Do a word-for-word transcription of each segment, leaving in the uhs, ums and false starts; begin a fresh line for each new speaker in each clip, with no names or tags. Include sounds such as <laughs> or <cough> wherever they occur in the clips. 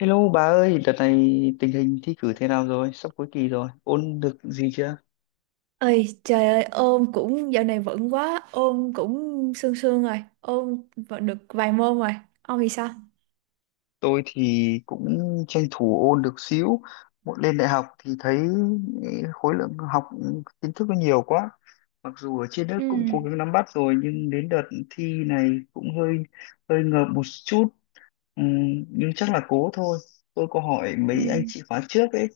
Hello bà ơi, đợt này tình hình thi cử thế nào rồi? Sắp cuối kỳ rồi, ôn được gì chưa?
Ơi trời ơi, ôn cũng dạo này vẫn quá, ôn cũng sương sương rồi, ôn vẫn được vài môn rồi. Ông thì sao?
Tôi thì cũng tranh thủ ôn được xíu. Một lên đại học thì thấy ừ, khối lượng học kiến thức nó nhiều quá. Mặc dù ở trên lớp
Ừ,
cũng cố gắng nắm bắt rồi nhưng đến đợt thi này cũng hơi hơi ngợp một chút. Ừm, nhưng chắc là cố thôi. Tôi có hỏi
ừ,
mấy anh chị khóa trước ấy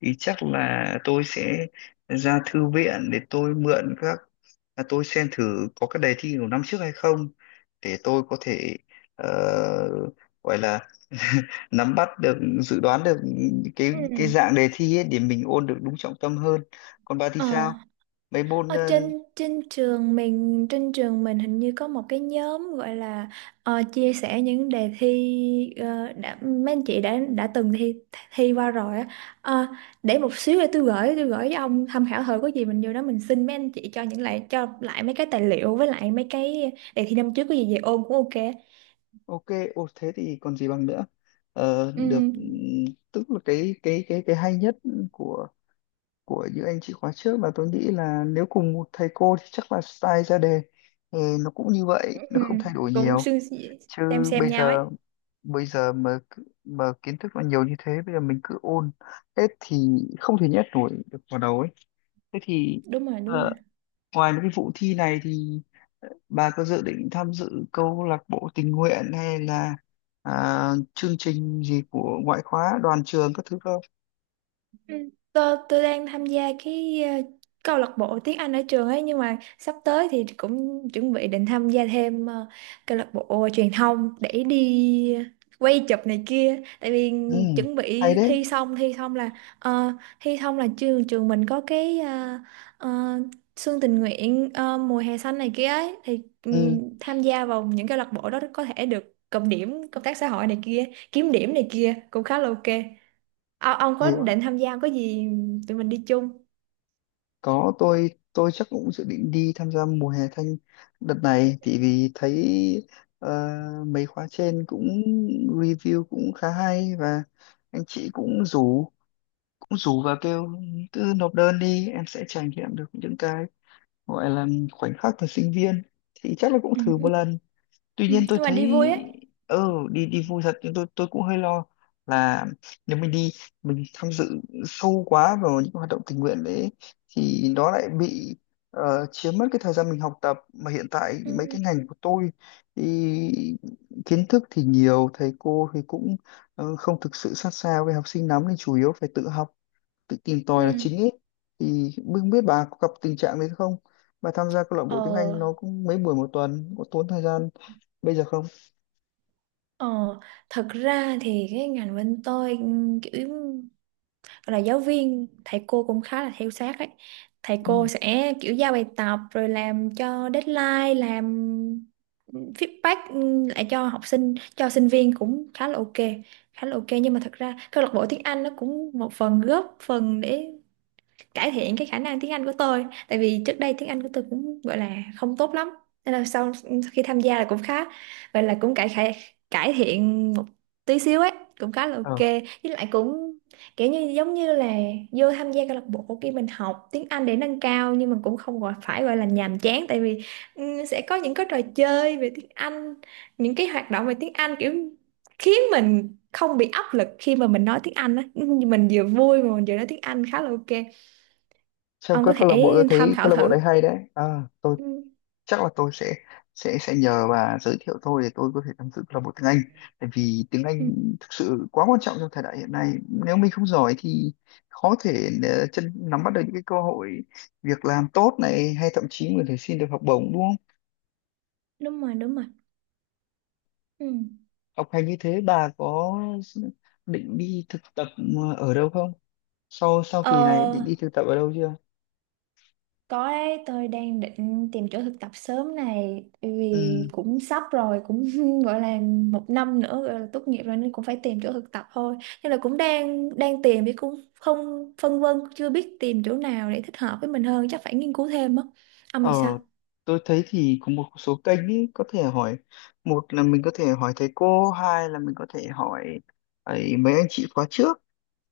thì chắc là tôi sẽ ra thư viện để tôi mượn các là tôi xem thử có cái đề thi của năm trước hay không, để tôi có thể ờ, gọi là <laughs> nắm bắt được, dự đoán được cái
ừ.
cái dạng đề thi ấy để mình ôn được đúng trọng tâm hơn. Còn bà thì
Ờ.
sao, mấy môn
Ở
ờ,
trên trên trường mình trên trường mình hình như có một cái nhóm gọi là ờ, chia sẻ những đề thi, ờ, đã mấy anh chị đã đã từng thi thi qua rồi á. Ờ, để một xíu để tôi gửi tôi gửi với ông tham khảo thử, có gì mình vô đó mình xin mấy anh chị cho những lại cho lại mấy cái tài liệu với lại mấy cái đề thi năm trước, có gì về ôn cũng ok.
ok? Ô thế thì còn gì bằng nữa. Ờ,
Ừ,
được. Ừm, tức là cái cái cái cái hay nhất của của những anh chị khóa trước là tôi nghĩ là nếu cùng một thầy cô thì chắc là style ra đề ừ, nó cũng như vậy,
ừ,
nó
ừ,
không thay đổi
cũng
nhiều.
xương-
Chứ
xem xem
bây
nhau ấy.
giờ, bây giờ mà cứ- mà kiến thức nó nhiều như thế, bây giờ mình cứ ôn hết thì không thể nhét nổi được vào đầu ấy. Thế thì
Đúng rồi, đúng
ờ,
rồi.
ngoài mấy cái vụ thi này thì bà có dự định tham dự câu lạc bộ tình nguyện hay là à, chương trình gì của ngoại khóa đoàn trường các thứ không?
Ừ. Tôi, tôi đang tham gia cái ờ, câu lạc bộ tiếng Anh ở trường ấy, nhưng mà sắp tới thì cũng chuẩn bị định tham gia thêm ờ, câu lạc bộ truyền thông để đi quay chụp này kia. Tại vì
ừ,
chuẩn
hay
bị
đấy
thi xong thi xong là ờ, thi xong là trường trường mình có cái ờ, ờ, xuân tình nguyện, ờ, mùa hè xanh này kia ấy, thì
ừ,
ừm, tham gia vào những câu lạc bộ đó có thể được cộng điểm công tác xã hội này kia, kiếm điểm này kia cũng khá là ok. Ờ, ông có
hay
định tham gia không? Có gì tụi mình đi chung.
Có, tôi tôi chắc cũng dự định đi tham gia mùa hè thanh đợt này, thì vì thấy ờ, mấy khóa trên cũng review cũng khá hay. Và anh chị cũng rủ, cũng rủ và kêu cứ nộp đơn đi em sẽ trải nghiệm được những cái gọi là khoảnh khắc thời sinh viên, thì chắc là cũng thử
Ừ.
một lần. Tuy
Ừ.
nhiên tôi
Nhưng mà
thấy
đi vui ấy.
ừ đi đi vui thật, nhưng tôi tôi cũng hơi lo là nếu mình đi, mình tham dự sâu quá vào những hoạt động tình nguyện đấy thì nó lại bị ờ, chiếm mất cái thời gian mình học tập. Mà hiện tại mấy
Ừ.
cái ngành của tôi thì kiến thức thì nhiều, thầy cô thì cũng ờ, không thực sự sát sao với học sinh lắm nên chủ yếu phải tự học, tự tìm tòi là
Ừ.
chính ấy. Thì không biết bà có gặp tình trạng đấy không, bà tham gia câu lạc
Ờ,
bộ tiếng Anh nó cũng mấy buổi một tuần, có tốn thời gian bây giờ không?
ờ, Thật ra thì cái ngành bên tôi ừm, kiểu gọi là giáo viên, thầy cô cũng khá là theo sát ấy. Thầy
ừ.
cô sẽ kiểu giao bài tập rồi làm cho deadline, làm feedback ừm, lại cho học sinh cho sinh viên cũng khá là ok, khá là ok. Nhưng mà thật ra câu lạc bộ tiếng Anh nó cũng một phần góp phần để cải thiện cái khả năng tiếng Anh của tôi. Tại vì trước đây tiếng Anh của tôi cũng gọi là không tốt lắm, nên là sau, khi tham gia là cũng khá, vậy là cũng cải cải cải thiện một tí xíu ấy, cũng khá là
ờ
ok. Với lại cũng kiểu như giống như là vô tham gia câu lạc bộ kia, mình học tiếng Anh để nâng cao, nhưng mà cũng không gọi phải gọi là nhàm chán. Tại vì ừ, sẽ có những cái trò chơi về tiếng Anh, những cái hoạt động về tiếng Anh kiểu khiến mình không bị áp lực khi mà mình nói tiếng Anh á, <laughs> mình vừa vui mà mình vừa nói tiếng Anh khá là ok.
trong
Ông
các
có
câu lạc bộ,
thể
tôi
tham
thấy câu
khảo
lạc bộ
thử.
đấy hay đấy. À, tôi
Ừ.
chắc là tôi sẽ sẽ sẽ nhờ bà giới thiệu tôi để tôi có thể tham dự câu lạc bộ tiếng Anh, tại vì tiếng Anh
Ừ.
thực sự quá quan trọng trong thời đại hiện nay. Nếu mình không giỏi thì khó thể ờ, chân nắm bắt được những cái cơ hội việc làm tốt này, hay thậm chí mình có thể xin được học bổng, đúng.
Đúng rồi, đúng rồi. Ừ.
Học hành như thế, bà có định đi thực tập ờ, ở đâu không, sau sau
ờ,
kỳ này định đi thực tập ở đâu chưa?
có đấy, tôi đang định tìm chỗ thực tập sớm này. Bởi vì
ừ.
cũng sắp rồi, cũng <laughs> gọi là một năm nữa gọi là tốt nghiệp rồi, nên cũng phải tìm chỗ thực tập thôi. Nên là cũng đang đang tìm, chứ cũng không, phân vân chưa biết tìm chỗ nào để thích hợp với mình hơn, chắc phải nghiên cứu thêm á. Ông
ờ
thì sao?
tôi thấy thì có một số kênh ý, có thể hỏi: một là mình có thể hỏi thầy cô, hai là mình có thể hỏi ấy, mấy anh chị khóa trước,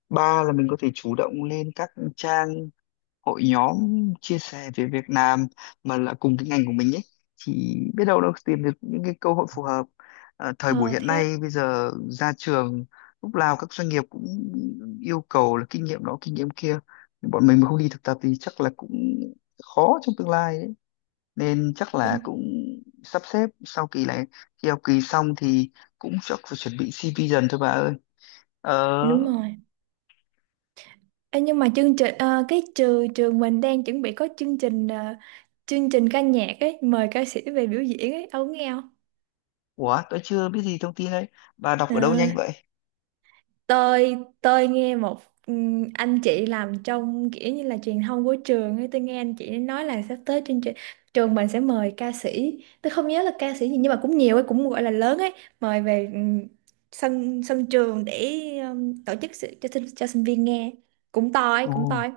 ba là mình có thể chủ động lên các trang hội nhóm chia sẻ về Việt Nam mà là cùng cái ngành của mình ấy, thì biết đâu đâu tìm được những cái cơ hội phù hợp. Ờ, thời buổi
Ờ
hiện
thế á.
nay, bây giờ ra trường lúc nào các doanh nghiệp cũng yêu cầu là kinh nghiệm đó kinh nghiệm kia, bọn mình mà không đi thực tập thì chắc là cũng khó trong tương lai đấy. Nên chắc là
Đúng,
cũng sắp xếp sau kỳ này, khi học kỳ xong thì cũng chắc phải chuẩn bị xê vê dần thôi bà ơi. ờ
đúng rồi. Ê, nhưng mà chương trình ờ, cái trừ trường mình đang chuẩn bị có chương trình, ờ, chương trình ca nhạc ấy, mời ca sĩ về biểu diễn ấy, ông nghe không?
ủa tôi chưa biết gì thông tin đấy, bà đọc
Ờ,
ở đâu nhanh vậy?
tôi tôi nghe một ừm, anh chị làm trong kiểu như là truyền thông của trường ấy. Tôi nghe anh chị nói là sắp tới chương trình trường mình sẽ mời ca sĩ, tôi không nhớ là ca sĩ gì, nhưng mà cũng nhiều ấy, cũng gọi là lớn ấy. Mời về ừm, sân sân trường để ừm, tổ chức sự, cho sinh cho sinh viên nghe, cũng to ấy,
Ồ,
cũng to ấy.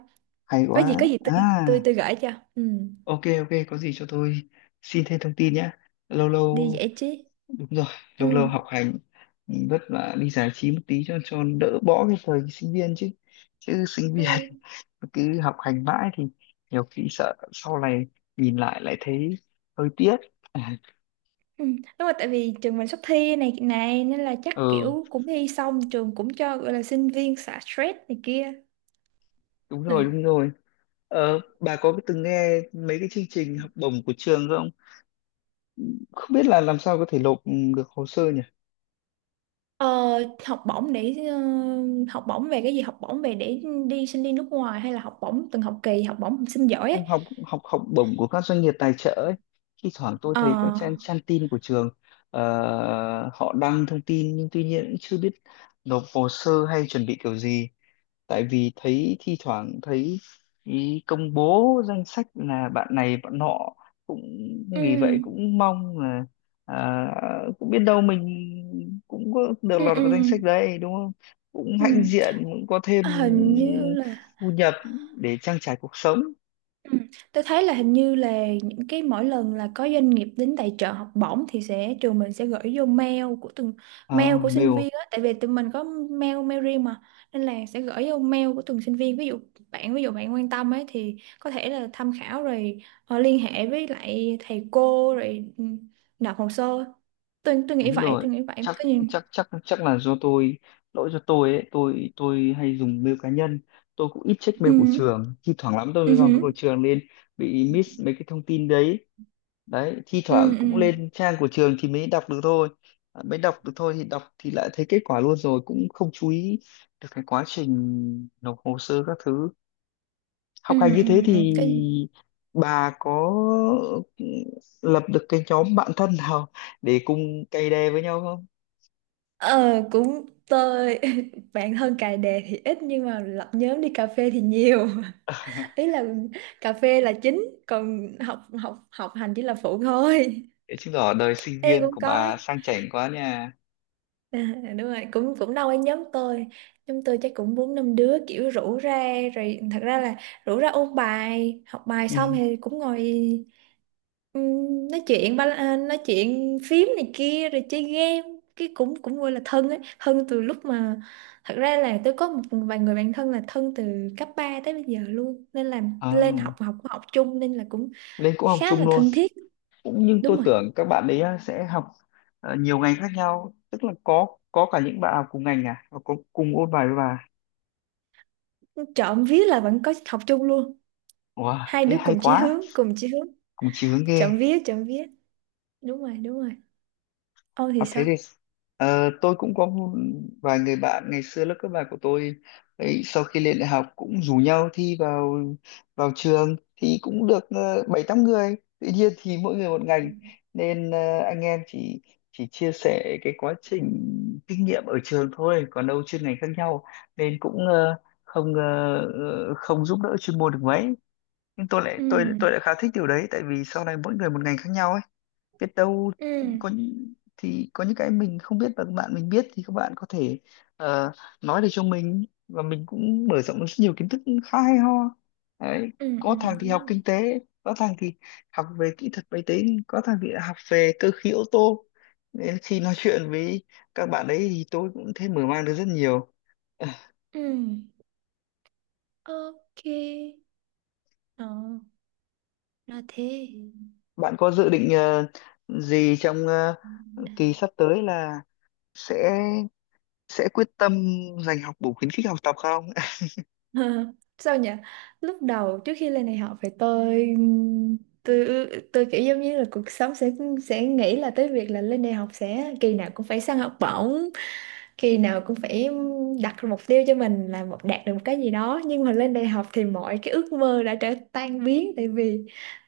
hay
Có gì,
quá
có gì tôi,
à.
tôi tôi gửi cho. Ừ.
Ok ok, có gì cho tôi xin thêm thông tin nhé. Lâu
Đi
lâu,
giải trí.
đúng rồi, lâu
Ừ,
lâu học hành ừ, vất vả, đi giải trí một tí cho cho đỡ, bỏ cái thời sinh viên chứ chứ sinh
ừ,
viên <laughs> cứ học hành mãi thì nhiều khi sợ sau này nhìn lại, lại thấy hơi tiếc. <laughs>
ừ. Đúng rồi, tại vì trường mình sắp thi này này nên là chắc
Ừ,
kiểu cũng thi xong trường cũng cho gọi là sinh viên xả stress này kia.
đúng
Ừ.
rồi đúng rồi. Ờ, bà có từng nghe mấy cái chương trình học bổng của trường không, không biết là làm sao có thể nộp được hồ sơ nhỉ?
ờ, Học bổng để, ờ, học bổng về cái gì? Học bổng về để đi sinh đi nước ngoài, hay là học bổng từng học kỳ, học bổng học sinh giỏi
Không,
ấy?
học học học bổng của các doanh nghiệp tài trợ ấy, thi thoảng tôi
Ờ.
thấy các trang trang tin của trường ờ, họ đăng thông tin nhưng tuy nhiên cũng chưa biết nộp hồ sơ hay chuẩn bị kiểu gì. Tại vì thấy thi thoảng thấy ý công bố danh sách là bạn này bạn nọ cũng,
Ừ,
vì vậy cũng mong là à, cũng biết đâu mình cũng có được
ừ,
lọt
ừ,
vào danh sách đấy, đúng không? Cũng hãnh
ừ.
diện, cũng có thêm
À, hình như là.
thu nhập để trang trải cuộc sống.
Ừ. Tôi thấy là hình như là những cái mỗi lần là có doanh nghiệp đến tài trợ học bổng thì sẽ trường mình sẽ gửi vô mail của từng,
À,
mail của sinh
mail,
viên á. Tại vì tụi mình có mail mail riêng mà, nên là sẽ gửi vô mail của từng sinh viên. Ví dụ bạn ví dụ bạn quan tâm ấy thì có thể là tham khảo rồi ờ, liên hệ với lại thầy cô rồi ừ, nộp hồ sơ. tôi tôi nghĩ
đúng
vậy
rồi,
tôi nghĩ vậy
chắc
có gì.
chắc chắc chắc là do tôi, lỗi do tôi ấy, tôi tôi hay dùng mail cá nhân. Tôi cũng ít check mail của
Ừ,
trường, thi thoảng lắm tôi mới vào mail
ừ,
của trường nên bị miss mấy cái thông tin đấy. Đấy, thi
ừ,
thoảng
ừ, ừ,
cũng lên trang của trường thì mới đọc được thôi. À, mới đọc được thôi thì đọc thì lại thấy kết quả luôn rồi, cũng không chú ý được cái quá trình nộp hồ sơ các thứ.
ừ,
Học hành như
ừ,
thế
ừ.
thì
Cái gì?
bà có lập được cái nhóm bạn thân nào để cùng cày đè với nhau không?
ờ Cũng tôi, bạn thân cài đề thì ít, nhưng mà lập nhóm đi cà phê thì nhiều. <laughs> Ý
<laughs>
là cà phê là chính, còn học học học hành chỉ là phụ thôi.
Thế chứng tỏ đời sinh
Em
viên
cũng
của
có.
bà sang chảnh quá nha.
<laughs> À, đúng rồi, cũng cũng đâu ở nhóm tôi, nhóm tôi chắc cũng bốn năm đứa kiểu rủ ra rồi. Thật ra là rủ ra ôn bài, học bài
Ừ.
xong thì cũng ngồi. Ừm, nói chuyện ba à, nói chuyện phím này kia rồi chơi game. Cái cũng cũng gọi là thân ấy, thân từ lúc mà, thật ra là tôi có một vài người bạn thân là thân từ cấp ba tới bây giờ luôn, nên là
À,
lên học học học chung, nên là cũng
lên cũng học
khá
chung
là
luôn.
thân thiết.
Cũng nhưng
Đúng
tôi
rồi,
tưởng các bạn ấy á, sẽ học ờ, nhiều ngành khác nhau, tức là có có cả những bạn học cùng ngành à, và có cùng ôn bài với bà.
trộm vía là vẫn có học chung luôn.
Wow,
Hai
thế
đứa
hay
cùng chí
quá,
hướng, cùng chí hướng.
cùng chí hướng ghê.
Trộm vía, trộm vía. Đúng rồi, đúng rồi. Ô thì
Học thế
sao?
thì ờ, tôi cũng có một vài người bạn ngày xưa lớp cấp ba của tôi ấy, sau khi lên đại học cũng rủ nhau thi vào, vào trường thì cũng được ờ, bảy tám người, tuy nhiên thì mỗi người một ngành nên ờ, anh em chỉ chỉ chia sẻ cái quá trình kinh nghiệm ở trường thôi, còn đâu chuyên ngành khác nhau nên cũng ờ, không ờ, ờ, không giúp đỡ chuyên môn được mấy. Nhưng tôi lại
Ừ,
tôi tôi lại khá thích điều đấy, tại vì sau này mỗi người một ngành khác nhau ấy, biết đâu
ừ,
có những thì có những cái mình không biết và các bạn mình biết thì các bạn có thể ờ, nói để cho mình và mình cũng mở rộng được rất nhiều kiến thức, khá hay ho đấy.
ừ, ừ.
Có thằng thì học
Đúng rồi.
kinh tế, có thằng thì học về kỹ thuật máy tính, có thằng thì học về cơ khí ô tô, nên khi nói <laughs> chuyện với các bạn ấy thì tôi cũng thấy mở mang được rất nhiều. <laughs>
Ừ. Ok. Ờ, là thế.
Bạn có dự định ờ, gì trong ờ, kỳ
<laughs>
sắp tới là sẽ sẽ quyết tâm dành học bổng khuyến khích học tập không?
Ờ, Sao nhỉ, lúc đầu trước khi lên đại học phải, tôi tôi tôi kiểu giống như là cuộc sống sẽ, sẽ nghĩ là tới việc là lên đại học sẽ kỳ nào cũng phải săn học bổng, khi nào cũng phải đặt ra mục tiêu cho mình là một đạt được một cái gì đó. Nhưng mà lên đại học thì mọi cái ước mơ đã trở tan biến. Tại vì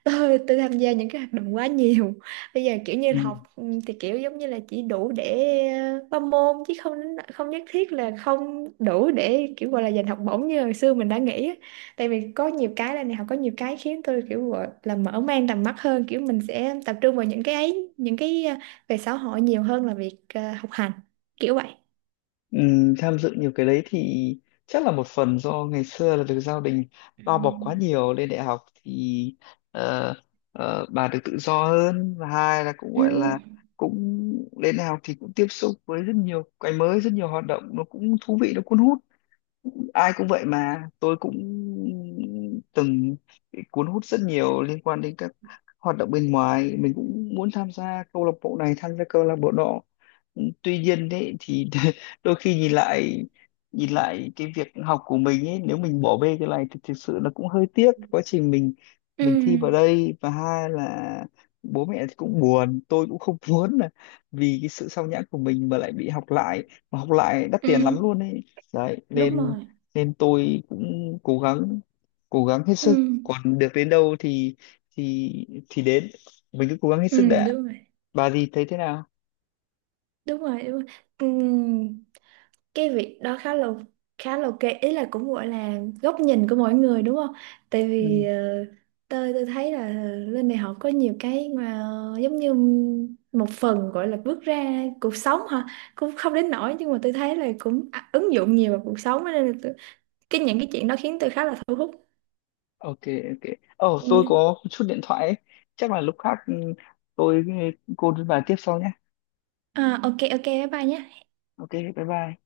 tôi tôi tham gia những cái hoạt động quá nhiều. Bây giờ kiểu như
Ừ.
học ừ, thì kiểu giống như là chỉ đủ để ờ, qua môn, chứ không không nhất thiết là, không đủ để kiểu gọi là giành học bổng như hồi xưa mình đã nghĩ á. Tại vì có nhiều cái là, đại học có nhiều cái khiến tôi kiểu gọi là mở mang tầm mắt hơn, kiểu mình sẽ tập trung vào những cái ấy, những cái ờ, về xã hội nhiều hơn là việc ờ, học hành, kiểu vậy.
Ừ, tham dự nhiều cái đấy thì chắc là một phần do ngày xưa là được gia đình
Ừ.
bao bọc quá nhiều. Lên đại học thì ờ, ờ, bà được tự do hơn, và hai là cũng
Ừ.
gọi là, cũng lên đại học thì cũng tiếp xúc với rất nhiều cái mới, rất nhiều hoạt động nó cũng thú vị, nó cuốn hút. Ai cũng vậy mà, tôi cũng từng bị cuốn hút rất nhiều liên quan đến các hoạt động bên ngoài, mình cũng muốn tham gia câu lạc bộ này, tham gia câu lạc bộ nọ. Tuy nhiên đấy thì, <laughs> đôi khi nhìn lại, nhìn lại cái việc học của mình ấy, nếu mình bỏ bê cái này thì thực sự nó cũng hơi tiếc quá trình mình,
Ừ.
mình thi vào đây. Và hai là bố mẹ thì cũng buồn, tôi cũng không <laughs> muốn là vì cái sự sao nhãng của mình mà lại bị học lại, mà học lại đắt
Ừ.
tiền lắm luôn ấy. Đấy
Đúng
nên
rồi.
nên tôi cũng cố gắng, cố gắng hết
Ừ.
sức, còn được đến đâu thì thì thì đến, mình cứ cố gắng hết sức
Ừ.
đã.
Đúng rồi.
Bà gì thấy thế nào?
Đúng rồi. Đúng rồi. Ừ. Cái việc đó khá là, khá là ok. Ý là cũng gọi là góc nhìn của mỗi người, đúng không? Tại vì
Ừ.
ờ, tôi tôi thấy là lên đại học có nhiều cái mà giống như một phần gọi là bước ra cuộc sống hả? Cũng không đến nỗi, nhưng mà tôi thấy là cũng à- ứng dụng nhiều vào cuộc sống á, nên là tôi, cái những cái chuyện đó khiến tôi khá là thu hút.
Ok ok. Ồ, tôi
Ừ.
có chút điện thoại ấy. Chắc là lúc khác ừ, tôi, ừ, cô và tiếp sau nhé.
À, ok ok, bye bye nhé.
Ok bye bye.